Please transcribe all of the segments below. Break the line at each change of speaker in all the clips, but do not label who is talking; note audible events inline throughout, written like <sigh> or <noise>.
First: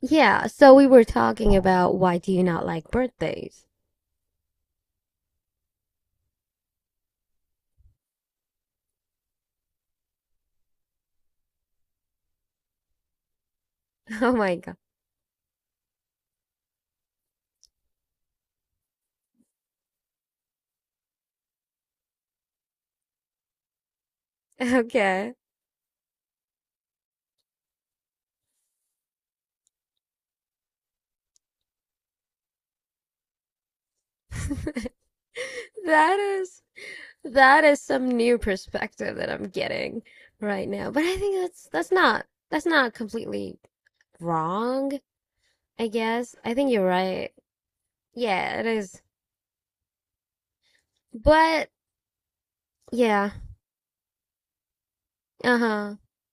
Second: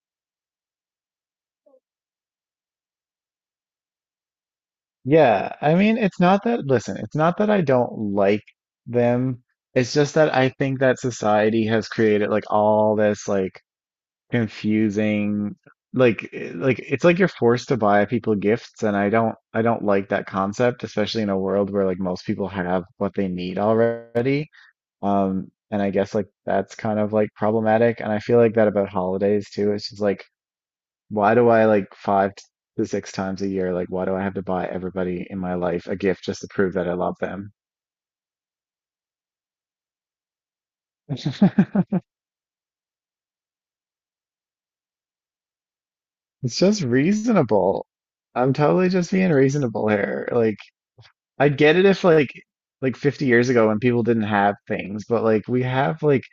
Yeah, so we were talking about why do you not like birthdays?
Yeah, I mean, it's not that, listen, it's not that I don't like them. It's just that I think that society has created like all this like
<laughs> Oh my God.
confusing like like it's like you're forced to buy people gifts and I don't like that concept, especially in a world where like most people have what they need already.
Okay.
And I guess like that's kind of like problematic and I feel like that about holidays too. It's just like why do I like five to six times a year? Like, why do I have to buy
<laughs>
everybody in my life a
That
gift just to
is
prove that I love them?
that is some new perspective that I'm getting right now. But I think that's that's
<laughs>
not that's not completely wrong, I guess. I
It's
think
just
you're right.
reasonable. I'm
Yeah, it
totally
is.
just being reasonable here. Like, I'd
But
get it if like 50
yeah.
years ago when people didn't have things, but like we
Uh-huh.
have like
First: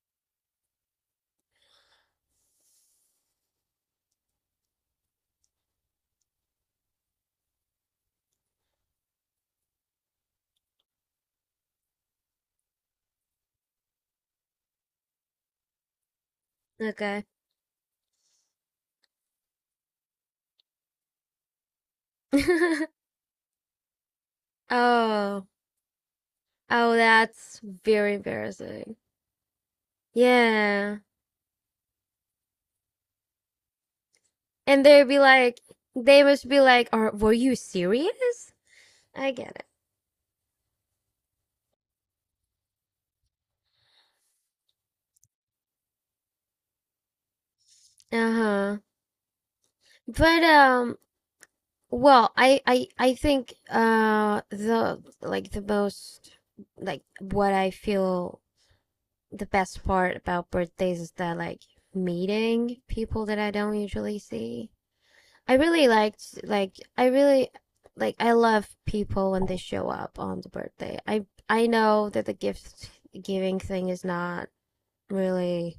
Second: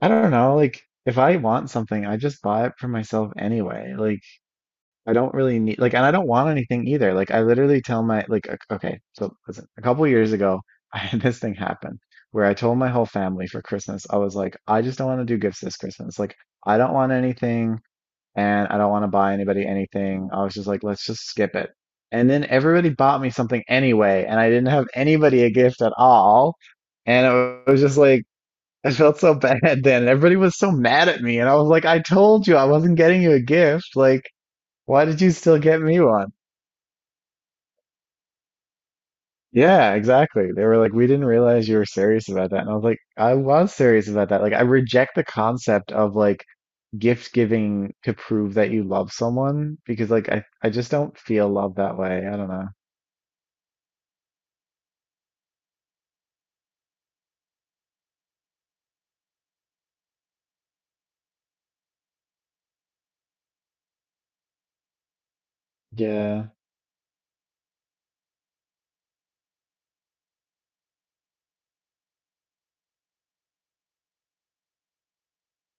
I don't know, like if I want something, I just buy it for myself anyway. Like I don't really need like, and I don't want anything either. Like, I literally tell my like, okay, so listen, a couple years ago, <laughs> I had this thing happen where I told my whole family for Christmas, I was like, I just don't want to do gifts this Christmas. Like, I don't want
Okay.
anything, and I don't want to buy anybody anything. I was just like, let's just skip it. And then everybody
<laughs>
bought me something anyway, and I didn't have anybody
Oh.
a gift at all.
Oh,
And
that's
it was just
very
like, I
embarrassing.
felt so <laughs> bad then. Everybody was so
Yeah.
mad at me, and I was like, I told you I wasn't getting you a gift, like.
And they'd
Why
be
did you still
like,
get me
they
one?
must be like, were you serious? I get it.
Yeah, exactly. They were like, we didn't realize you were serious about that. And I was like, I was serious about that. Like, I reject the concept of like gift giving to
Uh
prove that
huh.
you love someone because like
But,
I just don't feel love that way.
well,
I don't know.
I think, the, like, the most, like, what I feel the best part about birthdays is that, like, meeting people that I don't usually see. I really liked,
Yeah.
like, I really, like, I love people when they show up on the birthday. I know that the gift giving thing is not really.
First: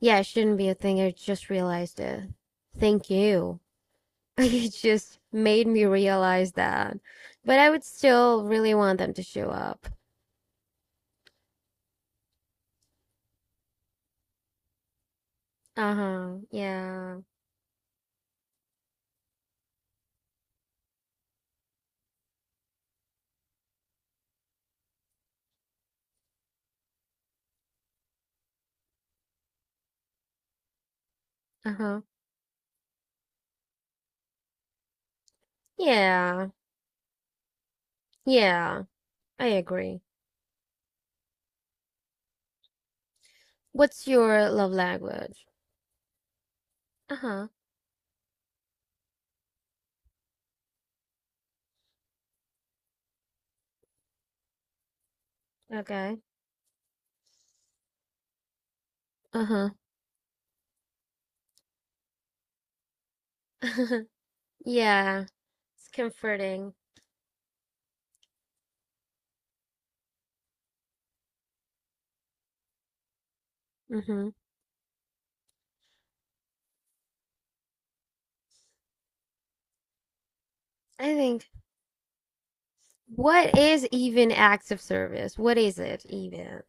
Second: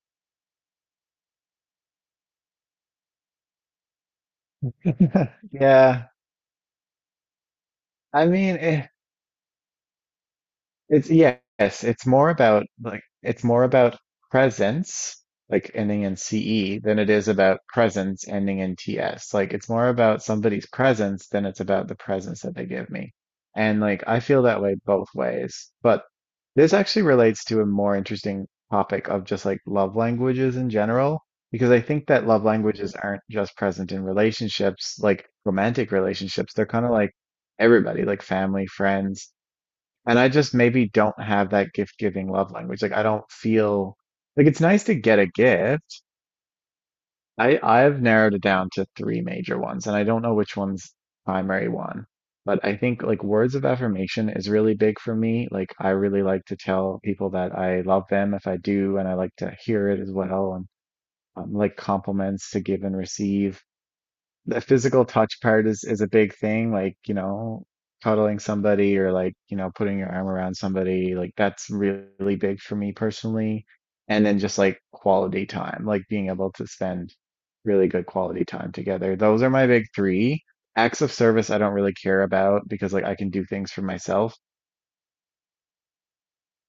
Yeah, it shouldn't be a thing. I just realized it. Thank you. <laughs> It just
<laughs>
made me
Yeah.
realize that. But I would
I
still
mean,
really
eh,
want them to show up.
It's yes, it's more about like it's more about presence, like ending in
Uh-huh.
CE, than it
Yeah.
is about presence ending in TS. Like it's more about somebody's presence than it's about the presence that they give me. And like I feel that way both ways. But this actually relates to a more interesting topic of just like love languages in general, because I
Uh-huh.
think that love languages aren't just present in relationships, like romantic
Yeah.
relationships. They're kind of like everybody, like family,
Yeah.
friends
I agree.
and I just maybe don't have that gift giving love language. Like I don't feel
What's
like
your
it's
love
nice to get a
language?
gift.
Uh-huh.
I've narrowed it down to three major ones, and I don't know which one's primary one. But I think like words of affirmation is really big for me. Like I
Okay.
really like to tell people that I love them if I do, and I like to
Uh-huh.
hear it as well, and like compliments to give and receive
<laughs>
the physical
Yeah.
touch part is
It's
is a big thing
comforting.
like you know cuddling somebody or like you know putting your arm around somebody like that's really big for me personally and
Mm-hmm.
then just like quality time like being able to spend really good quality time together those are my big 3 acts
I
of
think,
service I don't really care about because like I can do
what
things for
is even
myself
acts of service? What is it even?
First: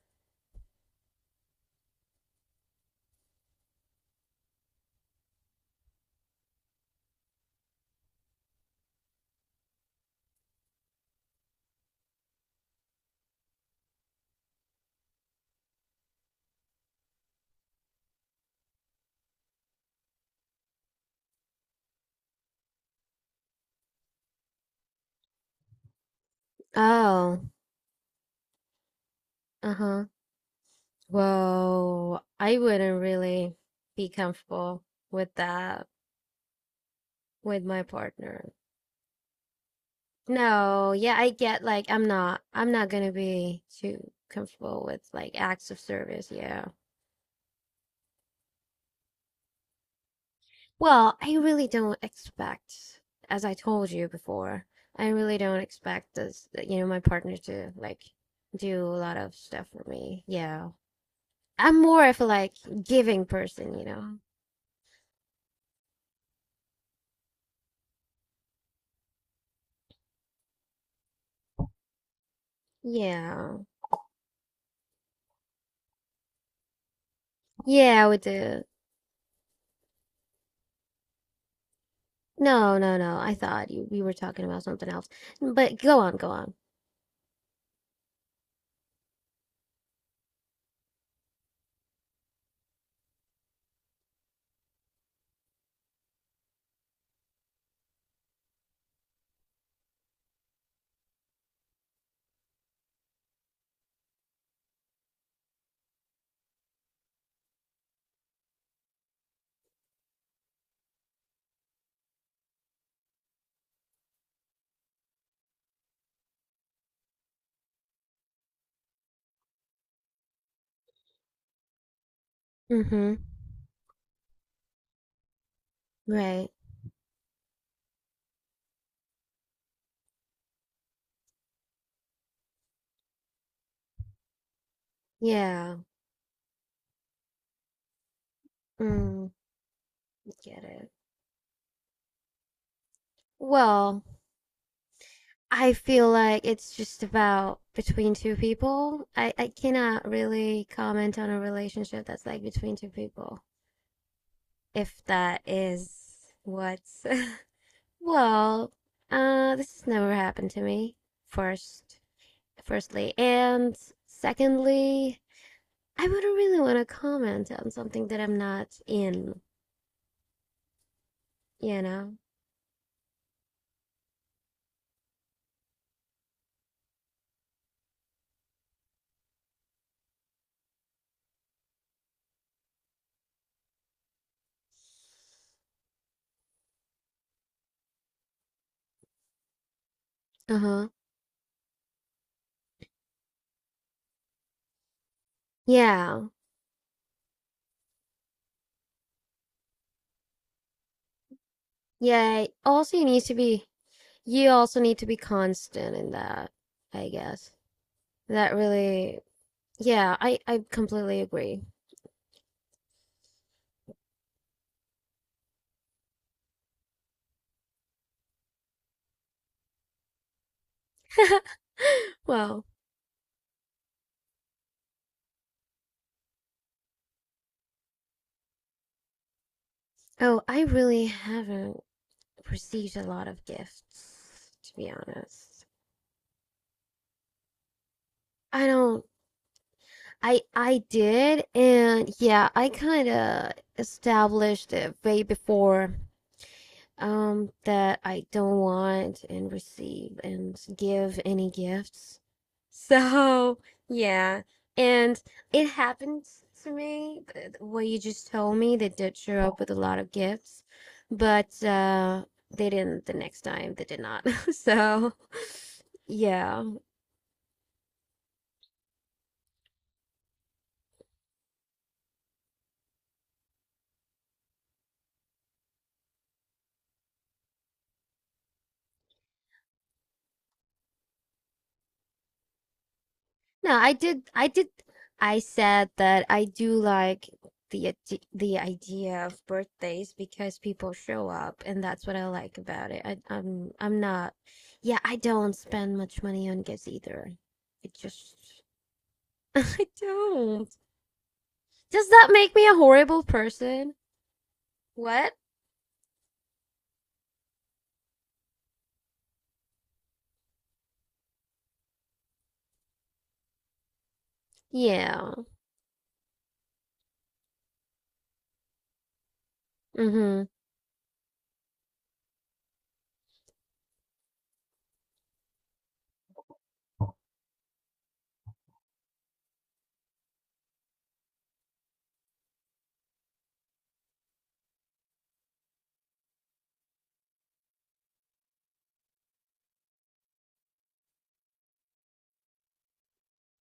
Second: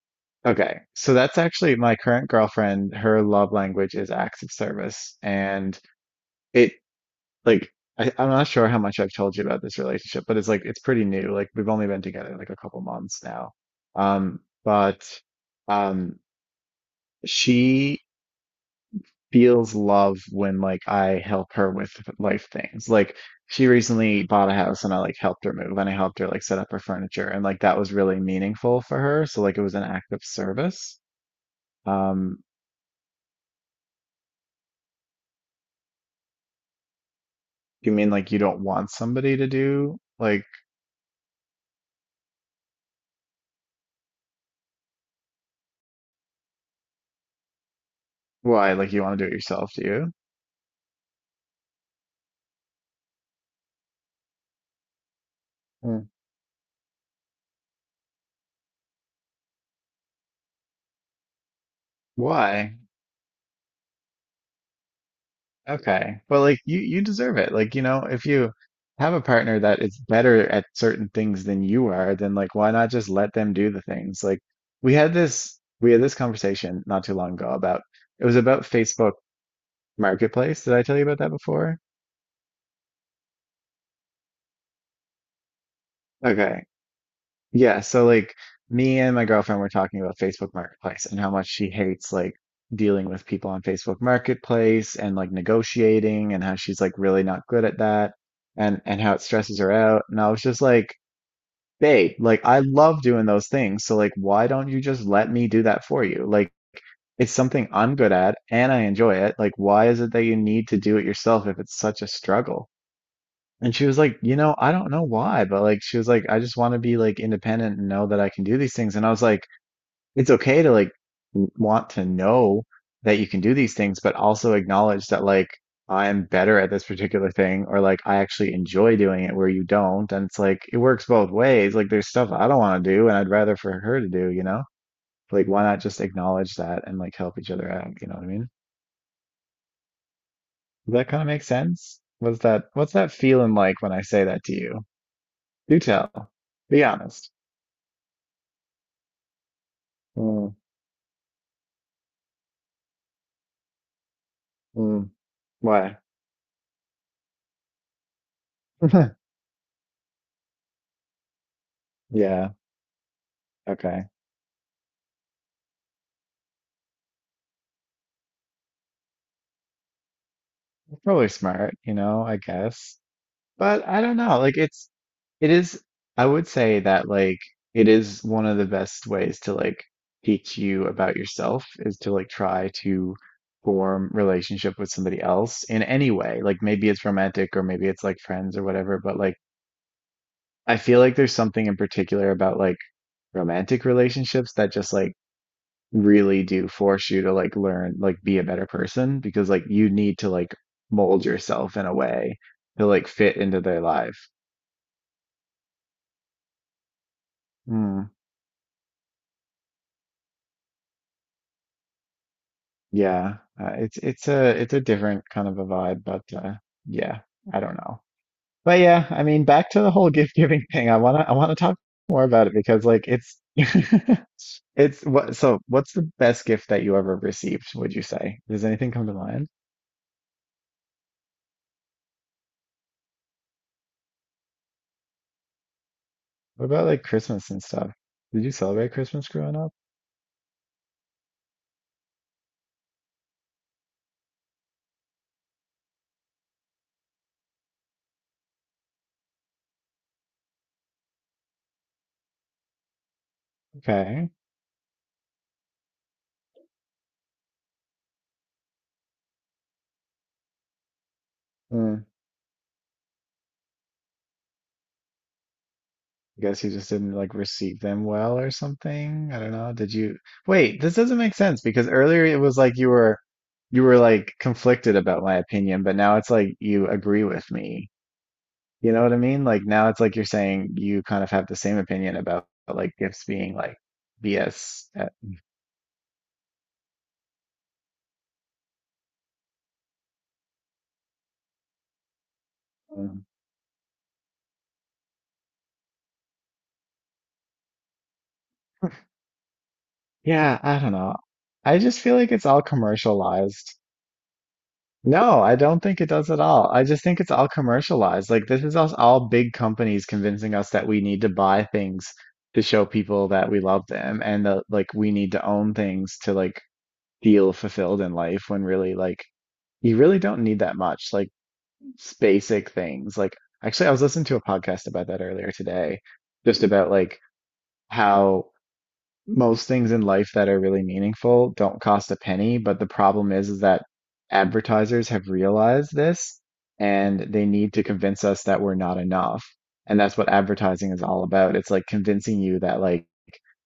okay so that's actually my current girlfriend her love language is acts of service and it like I'm not sure how much I've told you about this relationship, but it's like it's pretty new. Like we've only been together like a couple months now. But um she feels love when like I help her with life things. Like she recently bought a house and I like helped her move and I helped her like set up her furniture
Oh.
and like that was really meaningful for her. So like it was an
Uh-huh.
act of service.
Well,
Um,
I wouldn't really be comfortable with that with my
you mean like you
partner.
don't want somebody to do like
No, yeah, I get like I'm not gonna be too comfortable with like acts of service, yeah.
why? Like you want to do it yourself, do you?
Well, I really don't expect, as I told you before, I really don't
Mm.
expect this, you know, my partner to like do a lot of stuff for me. Yeah. I'm more of a like
Why?
giving person, you know.
Okay. Well, like you deserve it. Like, you know, if you have a partner that is better at certain things than you are, then like why not just let them
Yeah.
do the things? Like we had this conversation not too long ago about
Yeah, with
it was about
the.
Facebook Marketplace. Did I tell you about that before?
No, no, no. I thought you we were talking about something else. But go on, go on.
Okay. Yeah, so like me and my girlfriend were talking about Facebook Marketplace and how much she hates like dealing with people on Facebook Marketplace and like negotiating and how she's like really not good at that and how it stresses her out. And I was just like, babe, like I love doing those things. So like why don't you just let me do that for you? Like it's something I'm good at and I enjoy it. Like why is it that you need to do it yourself if it's such a struggle? And she was like, you know, I don't know why, but like she was like, I just want to be like independent and know that I can do these things. And I was like, it's okay to like want to know
Mm-hmm.
that you can do these things, but also acknowledge that like I am
Right.
better at this particular thing or like I actually enjoy doing it where you don't. And it's like it works both ways. Like there's stuff I don't want to do and I'd rather for her to do, you know? Like why
Yeah.
not just acknowledge that and like help each other out, you know what I mean?
Mm, get it.
Does that kind of make sense? What's that feeling like when I
Well,
say that to you?
I
Do
feel
tell.
like it's
Be
just
honest.
about between two people. I cannot
Mm,
really comment on a relationship that's like between two people,
mm,
if that
what?
is what's. <laughs> Well,
<laughs>
this has never happened to me, first,
Yeah.
firstly. And
Okay.
secondly, I wouldn't really want to comment on something that I'm not in,
Probably smart,
you
you
know?
know, I guess. But I don't know. Like it is I would say that like it is one of the best ways to like teach you about yourself is to like try to form relationship with somebody else in any way. Like maybe it's romantic or maybe it's like friends or whatever, but like I
Uh-huh.
feel like there's something in particular about like romantic relationships that just like
Yeah.
really do force you to like learn like be a better person because like you need to like mold yourself in a way
Yeah.
to
Also,
like fit into their life.
you also need to be constant in that, I guess.
Mm,
That really, yeah, I completely agree.
yeah, it's a different kind of a vibe, but yeah, I don't know. But yeah, I mean, back to the whole <laughs> gift giving thing. I wanna talk more about it
Well,
because like it's <laughs> it's what so what's the best gift that you ever received, would you say? Does anything come to mind?
oh, I really haven't received a lot of gifts, to be honest.
What about like Christmas and stuff? Did you
I
celebrate
don't,
Christmas growing up?
I did, and yeah, I kind of established it way before that I don't want and receive and give any gifts. So,
Okay.
yeah. And it happened to me, what you just told me. They did show up with a lot of gifts, but
Mm,
they didn't the next time. They did not. <laughs> So,
I guess
yeah.
he just didn't like receive them well or something. I don't know. Did you wait, this doesn't make sense because earlier it was like you were like conflicted about my opinion, but now it's like you agree with me. You know what I mean? Like now it's like you're saying you kind of have the same opinion about like gifts being
No,
like
I did.
BS.
I said that I do like the idea of birthdays because people show up, and that's what I like about it.
Um,
I'm not. Yeah, I don't spend much money on gifts either. It just <laughs> I
yeah,
don't.
I don't know. I just
Does
feel
that
like it's
make
all
me a horrible
commercialized.
person? What?
No, I don't think it does at all. I just think it's all commercialized. Like this is us all big companies convincing us that we need to buy things to show people that we love them and that like we need
Yeah.
to own things to like feel fulfilled in life when really like you really don't
Mm-hmm.
need that much. Like basic things. Like actually I was listening to a podcast about that earlier today, just about like how most things in life that are really meaningful don't cost a penny, but the problem is that advertisers have realized this and they need to convince us that we're not enough. And that's what advertising is all about. It's like convincing you that like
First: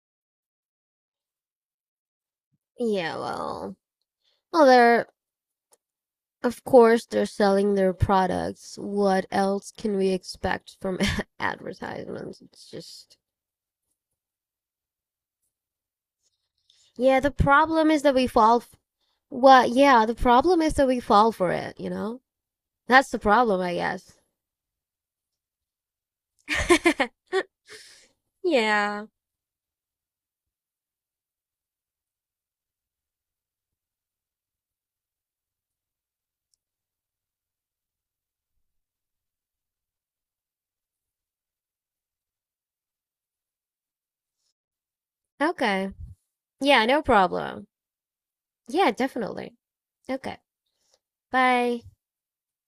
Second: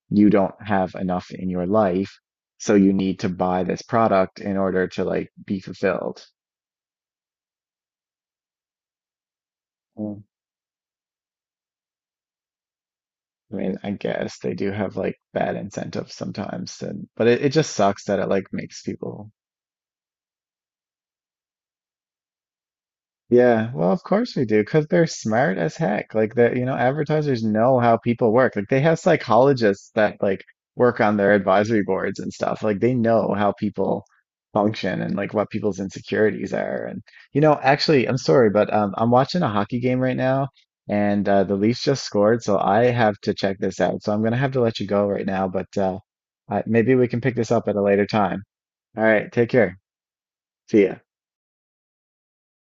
you don't have enough in your life, so you
Yeah.
need to buy
Well.
this product in
Well,
order to
there.
like be fulfilled.
Of course they're selling their products. What else can we
Mm.
expect from <laughs> advertisements? It's just.
I mean, I guess they do have like bad incentives sometimes, and
Yeah,
but
the
it just
problem is
sucks
that
that
we
it like
fall f-
makes people
well, yeah, the problem is that we fall for it, you know? That's the problem,
yeah,
I
well, of
guess.
course we do, because they're smart as heck. Like that, you know,
<laughs>
advertisers know how people work. Like they have
Yeah.
psychologists that like work on their advisory boards and stuff. Like they know how people function and like what people's insecurities are. And you know, actually, I'm sorry, but I'm watching a hockey game right now, and the Leafs just scored, so I have to check this out. So I'm gonna have to let you go right now, but
Okay. Yeah,
maybe
no
we can pick this
problem.
up at a later time.
Yeah,
All right, take
definitely.
care.
Okay.
See ya.
Bye.